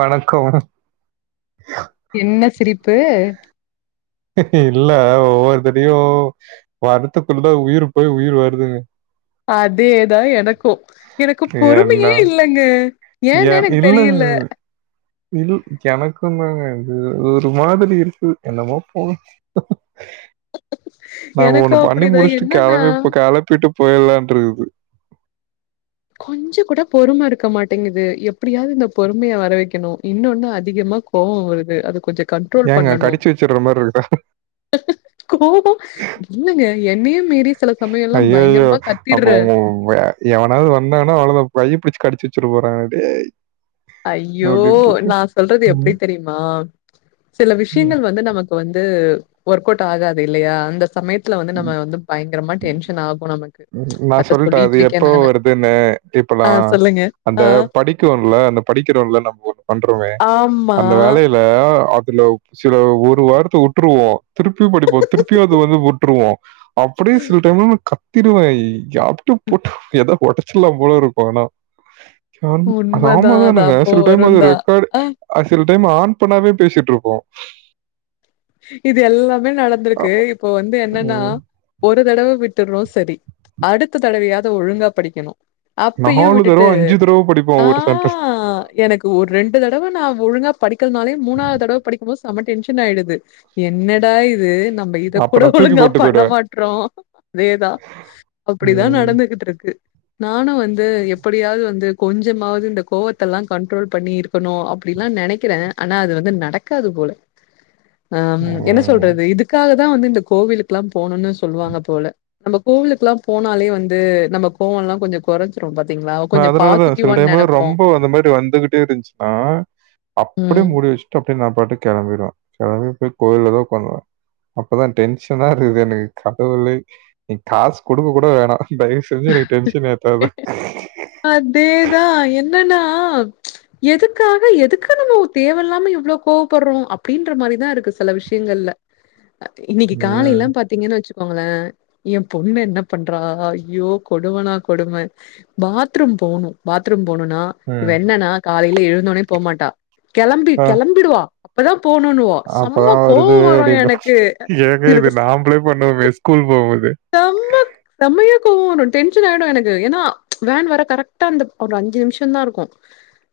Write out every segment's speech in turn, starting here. வணக்கோ என்ன சிரிப்பு இல்ல ஒவ்வொருத்திடுயு வரத்துக்குள்ள உயிர் போய் உயிர் வருதுங்க அதேதா எனக்கு எனக்கு பொறுமையே இல்லங்க ஏன்னு எர் எனக்கு இல்ல தெரியல. இல் எனக்கு தாங்க இது ஒரு மாதிரி இருக்கு என்னமோ போங்க நா ஒண்ணு எனக்கும் பண்ணி அப்படிதான் முடிச்ட்டு என்னன்னா, கிளம்பி ப்ப கிளப்பிட்டு போய்லான்ருக்குது கொஞ்சோ கூட பொறும இருக்க மாட்டேங்குது எப்டியாவுது இந்த பொறுமைய வர வக்குணு இன்னொன்னு அதிகமா கோவோ வருது அது கொஞ்ச ஏங்க கடிச்சு வச்சிட்ற மாரி இருக்கா கோவோ இல்லிங்க என்னையு மீறி சில சமயம்லாம் அய்யயோ பயங்கரமா அப்போ கத்திடுறேன். உங்க வே எவனாது வந்தானா அவ்ளோதா கைய பிடிச்சு கடிச்சு வச்ட போறாங்க டேய் ஐயோ அப்டின்ட்டு இருக்கு. நா சொல்றது எப்டி ம். தெரிமா சில ம். விஷியங்கள் வந்து நமக் கு வந்து ஒர்க் அவுட் ஆகாது இல்லையா அந்த சமயத் த்துல வந்து நம்ம வந்து பயங்கரமா டென்ஷன் ஆகு நமக்கு ம் நா அத சொல்ட்டே அது சொல்லிட்டு இருக்கே எப்போ நானு வருதுன்னு. ஆ சொல்லுங்க ஆ அ நீக்குள்ள படிக்கிறோவல்ல நம்ம ஒண்ணு பண்றோமே ஆமா. அந்த வேலையில் [unintelligible] அதுல சில ஒரு வார்த்த வுட்ருவோ திருப்பியு படிப்போ திருப்பியு அது வந்து வுட் ட்ருவோ அப்டியு சில டைம்லலா கத்திடுவ யார்டியு போட்டு ஏத ஓடச் சிலாம்போல இருக்கு ஆனா ஆம் ஆமா உண்மதான். அது தானங்க அப்போ சில டைம்லா இது ஒரு வருந்தான். ஆ [unintelligible] சில டைம் ஆன் பண்ணாமவே பேசிட்டு இருப்போ இது எல்லாமே அ நடந்திருக்கு இப்போ வந்து என்னன்னா ம் ஒரு தடவ விட்டுறொ சரி அடுத்த தடவையாது ஒழுங்கா படிக்கணு அப்பையு நாலு தடவ, விட்டுட்டு தடவ படிப்போ ஆ ஒரு சென்டன்ஸ். எனக் கு ஒரு ரெண்டு தடவ நா ஒழுங்கா படிக்கல்னாலே மூணாவ்தடவ படிக்கும் போது செம டென்ஷன் ஆயிடுது என்னடா இது நம்ம இத அப்ப கூட நா தூக்கி ஒழுங்கா போட்டு பண்ண போயிடுவே. மாட்றோ அதேதா அப்டிதா ம் நடந்துகிட்டுருக்கு நானு வந்து எப்படியாது வந்து கொஞ்சமாது இந்த கோவத்தல்லா கன்ட்ரோல் பண்ணியிருக் குணு அப்டிலா நெனைக்கிற ஆனா அது வந்து நடக்காது போல ஆ ம் என்ன சொல்றது இதுக்காக தா வந்து இந்த கோவிலுக்குலா போணுன்னு சொல்வாங்க போல நம்ம கோவிலுக்குலா போனாலே வந்து நம்ம கோவலா கொஞ்ச அதனாலதா சில டைம்லா நெனைப்போம். ரொம்ப அந்த மாரி வந்துகிட்டே இருந்துச்சின்னா அப்டியே ம். மூடி வச்சிட்டு அப்டியே நா பாட்டுக்கு கெளம்பிடுவ கெளம்பி போய் கோயிலதா உக்காந்துடுவே அப்பதா டென்ஷனா இருக்குது எனக்கு கடவுளே நீ காசு குடுக்க கூட வேணா தயவு செஞ்சி எனக்கு டென்ஷன் ஏத்தாத அதேதா என்னன்னா எதுக்காக எதுக்கு நம்மோ தேவல்லா இவ்ளோ கோவப்படுறோ அப்டின்ற மாரிதா இருக்கு செல விஷியங்கள்ல இன்னிக்கு ம். காலைலா பாத் திங்கனு வச்சுக்கோங்ளே என் பொண்ணு என்ன பண்றா ஐயோ கொடுமனா கொடும பாத்ரூம் போணு பாத்ரூம் போணுனா இவ ம். என்னன்னா காலையில எழுந்தோனே போமாட்டா கெளம்பி கெளம்பிடுவா அப்பதா போணுனுவா அப்பதா வருது அப்டின்பா ஏங்க இது எனக்கு நாம்ளே பண்ணுவமே ஸ்கூல் போம்போது ரொம்பக் சம்மையா கோவ வரு டென்ஷன் ஆயிடு எனக்கு ஏன்னா வேன் வர கரெக்டா அந்த ஒரு அஞ்சு நிமிஷம்ந்தா இருக்கு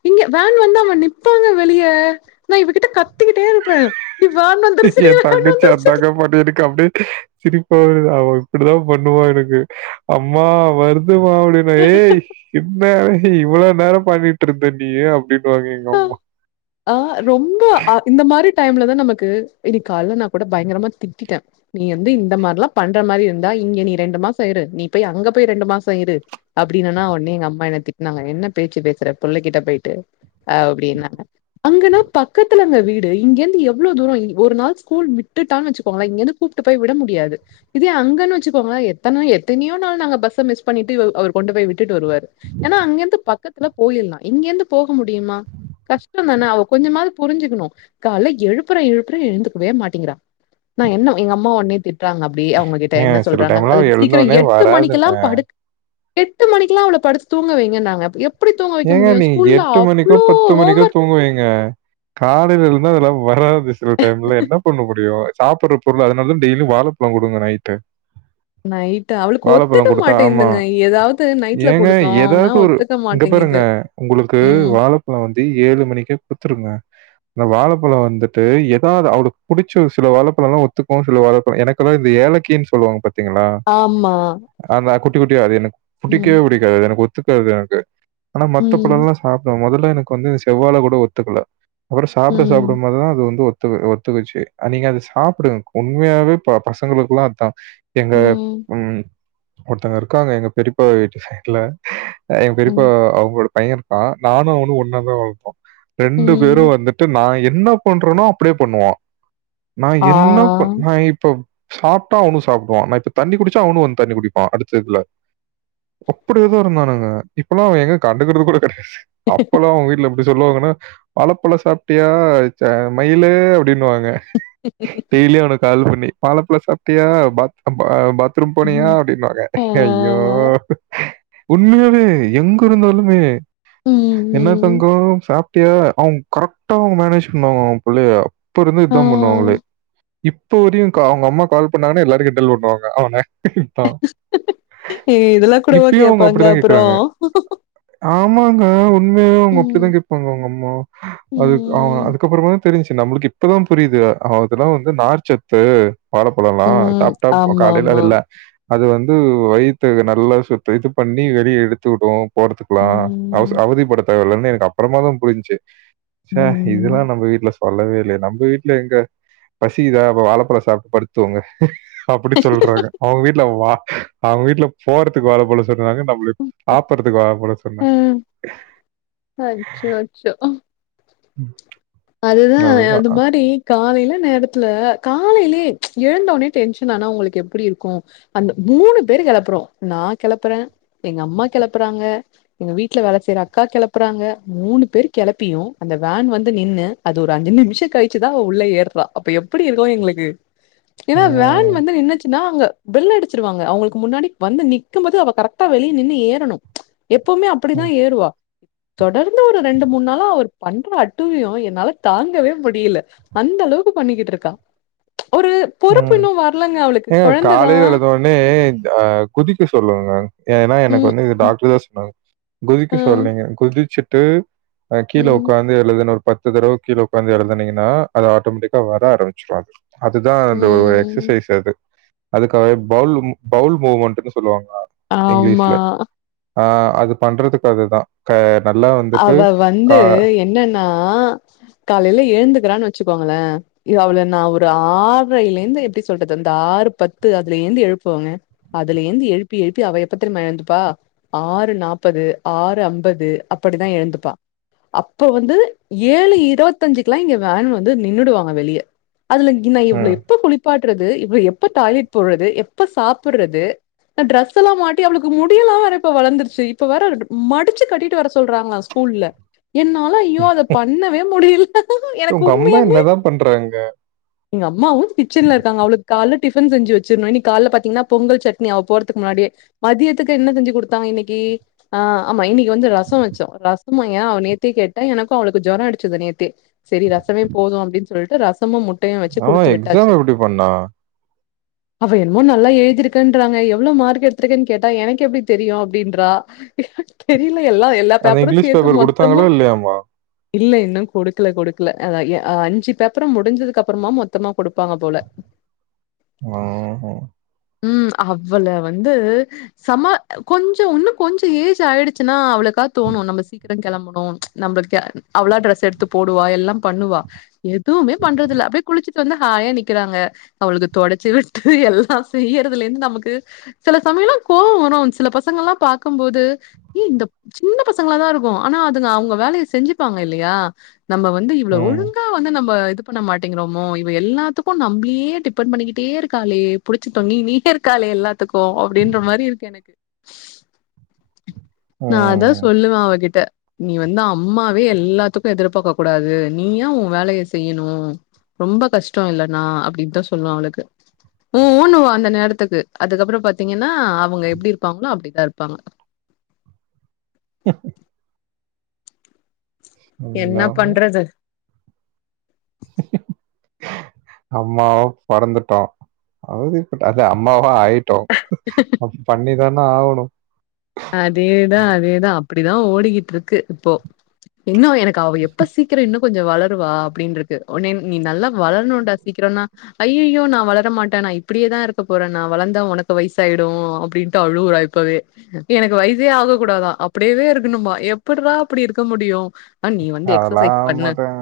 இங்க வேன் வந்து அவன் நிப்பாங்க வெளிய நா இவகிட்ட கத் என் தங்கச்சி அதாங்க வந்துருச்சு பண்ணிருக்கு அப்டே சிரிப்பா வருது அவ இப்டிதா பண்ணுவா எனக்கு அம்மா வருதுமா அப்டி ஏய் இப்பயா [unintelligible] இவ்ளோ நேரோ பண்ணிட்டு இருந்த நீ அப்டின்னுவாங்க எங்க அம்மா ஆ ரொம்ப அ இந்த மாரி டைம்லதா நமக்கு இனிக்கு கால்ல நா கூட பயங்கரமா திட்டிட்டே நீ வந்து இந்த மாரில்லா பண்ற மாரி இருந்தா இங்க நீ ரெண்டு மாசோ இரு நீ போய் அங்க போய் ரெண்டு மாசோ இரு அப்டினன்னா ஒட்னே எங்க அம்மா என்ன திட்னாங்க என்ன பேச்சு பேசுற புள்ள கிட்ட பெயிட்டு அப்டின்னாங்க அங்கன்னா பக்கத்துலங்க வீடு இங்கேர்ந்து எவ்ளோ தூரோ இ ஒரு நாள் ஸ்கூல் விட்டுட்டானு வச்சுக்கோங்களே இங்கேர்ந்து கூப்ட்டு போய் விட முடியாது இதே அங்கன்னு வச்சுக்கோங்க எத்தன எத்தினியோ நாள் நாங்க பஸ்ஸ மிஸ் பண்ணிட்டு இவ அவர் கொண்டு போய் விட்டுட்டு வருவாரு ஏனா அங்கேர்ந்து பக்கத்துல போயிருல்லா இங்கேர்ந்து போக முடி யுமா கஷ்டந்தான அவ கொஞ்சமாது புரிஞ்சிக்குணு கால்ல எழுப்புற எழுப்புற எழுந்துக்கவே மாட்டேங்கிறா நா என்ன எங்க அம்மா ஒட்னே திட்றாங்க அப்டி அவங்ககிட்ட என்ன ஏங்க சில சொல்றாங்க டைம்லாம் அதுக்கு சீக்கிர எழுந்தோனே எட்டு வராதுங்க. மணிக்கெல்லாம் படு எட்டு மணிக்லா அவள படுத்து தூங்க வைங்கன்னாங்க எப்டி தூங்க வைக்க முடியு ஸ்கூல்ல அப் ணிக்கோ பத்து மணிக்கோ தூங்க வைங்க காலைல எழுந்தா அதெல்லா வராது சில டைம்ல என்ன பண்ண முடி முடியு சாப்புற பொருள் அதனாலதா டெய்லியு வாழபழோ குடுங்க நைட்டு நைட்டு அவளுக்கு ஒத்துக்க வாழைப்பழம் குடுத்தா ஆமா. மாட்டேந்துங்க ஏதாவ்து நைட்ல ஏங்க குடுத்தோம்னா ஏதாவது ஒரு ஒத்துக்க மாட் இங்க பாருங்க உங்குளுக்கு வாழப்பழோ வந்து ஏழு மணிக்கே குடுத்துருங்க இந்த வாழப்பழோ வந்துட்டு ஏதாது அவளுக்கு புடிச்ச ஒரு சில வாழபழோலா ஒத்துக்கு சில வாழபழோ எனக் கு லா ஏலக்கினு சொல்வாங்க பாத்தீங்களா ஆமா அதா குட்டி குட்டியா அது எனக்கு புடிக்கவே ம். புடிக்காது எனக்கு ஒத்துக்காது எனக்கு ஆனா மத்த ம். பழோல்லா சாப்டுவ மொதல்ல எனக்கு வந்து செவ்வாழ கூட ஒத்துக்ல அப்றோ சாப்ட ம். சாப்டும் போதுதா அது வந்து ஒத் ஒத்து ஒத்துக்கிச்சு நீங்க அத சாப்டுங்க உண்மையாவே பசங்களுக்குல்லா அதா எங்க ம் ஒருத்தங்க இருக்காங்க எங்க பெரிப்பா வீட்டு சைட்ல இப்ப ம். அவுங்களோட பைய இருக்கா நானு அவனு ஒன்னா தா வளந்தோ ரெண்டு பேரு ம். வந்துட்டு நா என்ன பண்றோனோ அப்டியே பண்ணுவா நா ஆ. என்னப்ப நா இப்போ சாப்ட்டா அவனு சாப்டுவா நா இப்ப தண்ணி குடிச்சா அவனு வந்து தண்ணி குடிப்பா அடுத்ததுல அப்டி ஏதோ இருந்தானுங்க இப்பலா அவ எங்க கண்டுக்றது கூட கெடையாது அப்பெல்லா அவ வீட்ல எப்டி சொல்லுவாங்கன்னா வாழைப்பழோ சாப்ட்டியா மயிலு அப்டினுவாங்க டெய்லி அவனுக்கு கால் பண்ணி வாழப்பழோ சாப்ட்டியா பாத் பாத் த்ரும் போனியா ம். அப்டின்னுவாங்க ஆ. ஐயோ உண்மையாவே எங்க இருந்தாலுமே ம். என்ன ம். தந்கோ சாப் அப்டியே அவுங்க கரெக்டா அவங்க மேனேஜ் பண்ணுவாங்க அவுங்க புள்ளைய இப்ப இருந்து ஆ. இதா பண்ணுவாங்களே இப்ப வரையுக்கா அவுங்க அம்மா கால் பண்ணாங்கன்னா எல்லாரு கிண்டல் பண்ணுவாங்க அவன னதா இதெல்லா கூடவா அவங்க கேப்பாங்க அப்படிதான் அப்றோ கேட்கறாங்க. ஆமாங்க உண்மையா அவுங்க அப்டிதா ம். கேப்பாங்க அவுங்க அம்மா அது அவ ம். அதுக்கப்றமா தா தெரிஞ்ச்சு நம்மளுக்கு இப்பதா புரியுது அதெல்லா வந்து நார்ச்சத்து வாழைப்ழலா ம். சாப்ட்டா காலைல ஆமாமா. அது இல்ல அது வந்து வயித்த நல்லா சுத் இது பண்ணி வெளிய எடுத்துவுடு போரத்துக்கலா அவகர ம். அவதிப்படுத்த தேவலைன்னு எனக்கு அப்பறமாதா புரிஞ்ச்சு ச்ச இதுலா ம். நம்ம வீட்ல சொல்லவே இல்லையே நம்ம வீட்ல எங்க பசிகுதா அப்ப வாழைப்பழோ சாப்ட்டு படுத்து தூங்கு அப்டி சொல்றாங்க அவுங்க வீட்ல வா அவுங்க வீட்ல போறதுக்கு வாழப்பழொ சொல்ராங்க நம்மளு சாப்புட்றதுக்கு வாழப்ப்பழோ சொன்னா அ அச்சோ அச்சோ ம் அதுதா அது அதுதான். மாரி காலைய்ல நேரத்துல காலைய்லயே எழுந்தவொனே டென்ஷன் ஆனா உங்களுக்கு எப்டி இருக்கு அந்த மூணு பேரு கெளப்புறோ நா கெளப்புறே எங்க அம்மா கெளப்புறாங்க எங்க வீட்ல வேல செய்ற அக்கா கெளப்புறாங்க மூணு பேர் கெளப்பியு அந்த வேன் வந்து நின்னு அது ஒரு அஞ்சு நிம்ஷோ கழிச்சுதா உள்ள ஏறுறா அப்ப எப்டி இருக்கு எங்ளுக்கு ஏனா வேன் ம். வந்து நின்னுச்சுன்னா அங்க பெள் அடிச்சிருவாங்க அவுங்ளுக்கு முன்னாடி வந்து நிக்கும்போது அவ கரெக்டா வெளிய நின்னு ஏறணு எப்புவுமே அப்டிதா ம். ஏறுவா தொடர்ந்து ஒரு ரெண்டு மூணு நாளா அவ பண்ற அட்டூலியோ என்னால தாங்கவே முடில அந்த அளவுக்கு பண்ணிக்கிட்டு இருக்கா ஒரு பொறுப்பு ம். இன்னு வர்லங்க அவ்ளுக்கு கொழந்ததா னே அ குதிக்க சொல்லுங்க ஏன்னா எனக்கு ம், வந்து ம், டாக்டர் தா சொன்னாங்க குதிக்க அ, சொல்லுங்க குதிச்சிட்டு அ கீழே ம், ஒக்காந்து எழுதுனு பத்து தடவ கீழ ஒக்காந்து எழுதுனீங்கன்னா அது ஆட்டோமெட்டிக்கா வர ஆரம்பிச்சிரோ அது தா அந்த ம். எக்சசைஸ் அது அதுக்காகவே ப பவுல் மூவ்மெண்ட்ன்னு சொல்லுவாங்கலா ஆமா. இங்க்லீஷ்ல ஆ அது பண்றதுக்கு அதுதா க நல்லா வந்துட்டு கா நா காலைல எழுந்துக்கறான்னு வெச்சுக்கோங்களே இ அவ்ள நா ஒரு ஆர்றய்ல இருந்து எப்டி சொல்றது அந்த ஆறு பத்து அதுல இருந்து எழுப்புவங்க அதுல இருந்து எழுப்பி எழுப்பி அவ எப்பத்தெரிமா எழுந்துப்பா ஆறு நாப்பது ஆறு அம்பது அப்படிதா எழுந்துப்பா அப்ப வந்து ஏழு இருவத்தஞ்சுக்குலா இங்க வேன் வந்து நின்னுடுவாங்க வெளிய அதுல நா இவ்ள ம். எப்ப குளிப்பாட்டுறது இவள எப்ப டாய்லெட் போறது எப்ப சாப்புட்றது ந்த ட்ரஸுலா மாட்டி அவுளுக்கு முடியுலா வேற இப்ப வளந்துருச்சு இப்போ வேற மடிச்சு கட்டிட்டு வர சொல்றாங்க ஸ்கூல்ல என்னால ஐயோ அத பண்ணவே முடியுல எனக்கு உங்க அம்மா உண்மையாமே என்னதான் பண்றாங்க? எங்க அம்மாவு கிச்சன்ல இருக்காங்க அவுளுக்கு கால்ல டிஃபன் செஞ்சு வெச்சிர்ணோ இனி கால்ல பாத்தீங்ன்னா பொங்கல் சட்னி அவ போறதுக்கு முன்னாடியே மதியத்துக்கு என்ன செஞ்சி குடுத்தாங்க இன்னிக்கி ஆ ஆமா இன்னிக்கி வந்து ரசோ வெச் ரசமா ஏ அவ நேத்தே கேட்டா எனக்கோ அவ்ளுக்கோ ஜொரோ அடிச்சுது நேத்தே செரி ரசமே போதோ அப்டீனு சொல்லிட்டு ரசமு முட்டையு வெச்சு அவன் குடுத்து எக்ஸாம் விட்டாச்சு எப்படி பண்ணா? அவ என்னமோ நல்லா எழுதிருக்கென்றாங்க எவ்ளோ மார்க் எடுத்துருக்கேன்னு கேட்டா எனக்கு எப்டி தெரியு அப்டீன்றா தெரியுல எல்லா எல்லா அந்த பேப்பரு இங்கிலீஷ் சேத்து பேப்பர் குடுத்தாங்களோ மொத்தமா இல்லையாம்மா? இல்ல இன்னு குடுக்கல குடுக்கல அதா எ அஞ்சு பேப்பரு முடிஞ்சதுக்கப்புறமா மொத்தமா குடுப்பாங்க போல ஆஹா ம் அவ்வள வந்து சம கொஞ்சோ இன்னு கொஞ்சோ ஏஜ் ஆயிடுச்சுன்னா அவளுக்கா தோணோ நம்ம சீக்கிரோ கெளம்பணோ நம்ம க அவ்வளா ட்ரெஸ் எடுத்து போடுவா எல்லா பண்ணுவா எதுவுமே பண்றதுல்ல அப்டியே குளிச்சுட்டு வந்து ஹாயா நிக்குறாங்க அவளுக்கு தொடச்சி விட்டு எல்லா செய்யறதுல இருந்து நமக்கு சில சமயோமலா கோவோ வரோ சில பசங்கல்லா பாக்குபோது ஏ இந்த சின்ன பசங்கள தா இருக்கோ ஆனா அதுங்க அவங்க வேலய செஞ்சுப்பாங்க இல்லயா நம்ம வந்து இவள ம். ஒழுங்கா இன்னோ வந்து நம்ம இது பண்ண மாட்டேங்கிறோமோ இவ எல்லாத்துக்கு நம்புளயே டிபெண்ட் பண்ணிக்கிட்டே இருக்காளே புளிச்சிதொங்கி நீட்டயிருக்காலே எல்லாத்துக்கோ அப்டீன்ற மாதிரி இருக்கு எனக்கு நா அதா ம். சொல்லுவ அவகிட்ட நீ வந்து அம்மாவே எல்லாத்துக்கு எதிர்பாக்க கூடாது நீயா உ வேலைய செய்யணோ ரொம்ப கஷ்டோ இல்லனா அப்டீப்தா சொல்லுவ அவளுக்கு உ உ வா அந்த நேரத்துக்கு அதுக்கப்புறோ பாத்தீங்கன்னா அவுங்க எப்டி இருப்பாங்களோ அப்டிதா இருப்பாங்க எப் என்னா எல்லாமே பண்றது அம்மாவா பொறந்துட்டோ அவதி பட்டா அது அம்மாவா ஆயிட்டோ அப்ப பண்ணிதான ஆவணோ அதேதா அதேதா அப்டிதா ஓடிக்கிட்ருக்கு இப்போ இன்னு எனக் கு அவ எப்ப சீக்கிரோ இன்னு கொஞ்சோ வளருவா அப்டின்னு இருக்கு நீ நல்லா வளரணுன்டா சீக்கிரோனா ஐய்யய்யோ நா வளரமாட்ட நா இப்டியேதா இருக்க போற நா வளர்ந்தா உனக்கு வயசாயிடோ அப்டினுட்டு அழுவுறா இப் இப்பவே எனக்கு வயசே ஆக கூடாதா அப்டியேவே இருக்கணுமா எப்பிட்றா அப்டி இருக்க முடியு ஆ நீ வந்து எக்ஸசைஸ் அதெல்லாம் பண்ணு மாட்டேங்க.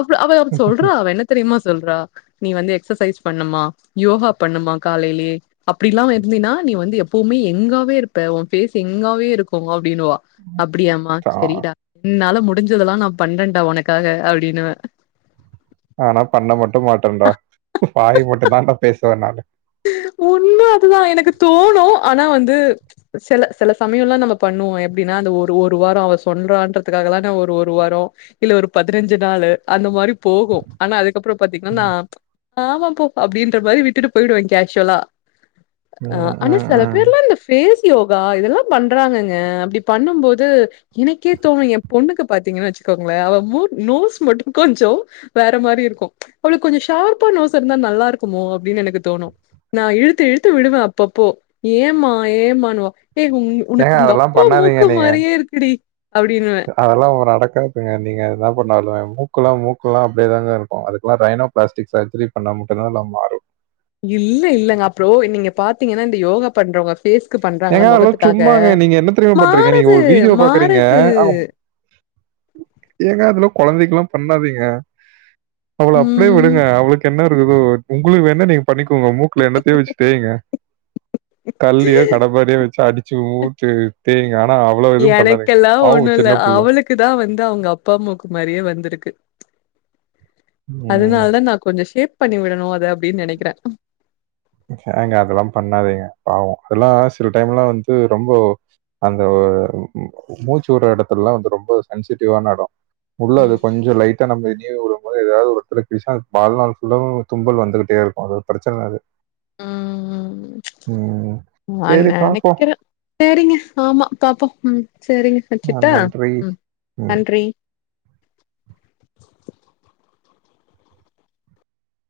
அப்டு அவம் சொல்றா அவ என்ன தெரியுமா சொல்றா நீ வந்து எக்சசைஸ் பண்ணும்மா யோகா பண்ணுமா காலையிலயே அப்டிலா வருந்தீனா நீ வந்து எப்பவுமே எங்காவே இருப் ப ஓ ஃபேஸ் எங்காவே இருக்கு அப்டினுவா அப்டியாமா ஆ செரிடா என்னால முட் டிஞ்சதெல்லா நா பண்றன்டா ஒனக்காக அப்டின்னுவே ஆனா பண்ண மட்டு மாட்டன்டா வாய் மட்டுந்தான்டா பேசுவ நானு உண்ம அதுதா எனக்கு தோணு ஆனா வந்து செல செல சமயொல்லா நம்ம பண்ணுவோ எப்டினா அந்த ஒரு ஒரு வாரோ அவ சொல்றான்றதுக்காகலா நா ஒரு ஒரு வாரோ இல்ல ஒரு பதினஞ்சு நாளு அந்த மாரி போகு ஆனா அதுக்கப்றோ பாத்தீங்னா நா ஆமா போ அப்டின்ற மாரி விட்டுட்டு பொயிடுவே கேஷ்வொலா ஆ ம், ஆனா ம், செல ம். பேர்லா இந்த ஃபேஸ் யோகா இதெல்லா பண்றாங்கங்க அப்டி பண்ணும்போது எனக்கே தோணு எஏ பொண்ணுக்கு பாத்தீங்கனு வச்சுக்கோங்ளே அவ நோஸ் மட்டு கொஞ்சோ வேற மாரி இருக்கு அவளுக்கு கொஞ்சொ ஷார்ப்பா நோஸ் இருந்தா நல்லா இருக்குமோ அப்டின் எனக்கு தோணு நா இழுத்து இழுத்து விடுவே அப்பப்போ ஏமா ஏமானுவா ஏ உன் உனக்கு ஏங்க அதெல்லாம் உங்கப்பா பண்ணாதீங்க மூக்கு மாரியே இருக்குடி அப்டின்னுவே அதெல்லா ஓரடக்காதுங்க நீங்க என்ன பண்ணாலு மூக்குலா மூக்குலா அப்டியேதாங்க இருக்கு அதுக்குலா ரைனோ பிளாஸ்டிக் சர்ஜரி பண்ணா மட்டுதா எல்லா மாறு இல்ல இல்லங்கா ப்ரோ நீங்க பாத்தீங்கனா இந்த யோகா பண்றவங்க ஃபேஸ்க்கு பண்றாங்களா ஏங்க அதெல்லாம் மொகத்துக்காக சும்மாங்க. நீங்க என்ன தெரியுமா பண்றீங்க? நீங்க மாறுது ஒரு வீடியோ பார்க்குறீங்க. மாறுது ஆமா. ஏங்க அதுலா குழந்தைக்லா பண்ணாதீங்க அவள அப்டியே ம் விடுங்க அவளுக்கு என்ன இருக்குதோ உங்களுக்கு வேணா நீங்க பண்ணிக்கோங்க மூக்ல என்னத்தயோ வச்சு தேயிங்க கல்லயோ அப்டியே வச்சி அடிச்சி ஊத்தி தேய்ங்க ஆனா அவள எது பண்ணாதிங்க பாவு சின்னப்புள்ள க்குதா வந்து அவங்க அப்பா மூக்கு மாரியே வந்துருக்கு உம் அதுனாலதா நா கொஞ்சோ ஷேப் பண்ணி விடணு அத அப்டின் நெனைக்கிறே ஏங்க அதெல்லா பண்ணாதீங்க பாவோ அதுலா சில டைம்லா வந்து ரொம்போ அந்த ஒ மூச்சு விடுற எடத்துலலா வந்து ரொம்ப சென்சிட்டிவான எடோ உள்ள அது கொஞ்சோ ம். லைட் டா நம்ம ஏதயு ஒருமுற ஏதாவது ஒரு எடத்துல கிழிசா வாழ்நாள் ஃபுல்லாவு தும்பல் வந்துகிட்டே இருக்கு அது ஒரு பிரச்சன அது உம் ம் உம் நா நெனைக்கிறே சேரிங்க ஆமா பாப்போ ம் சேரிங்க அ வைக்கட்டா நன்றி. ம் ம். நன்றி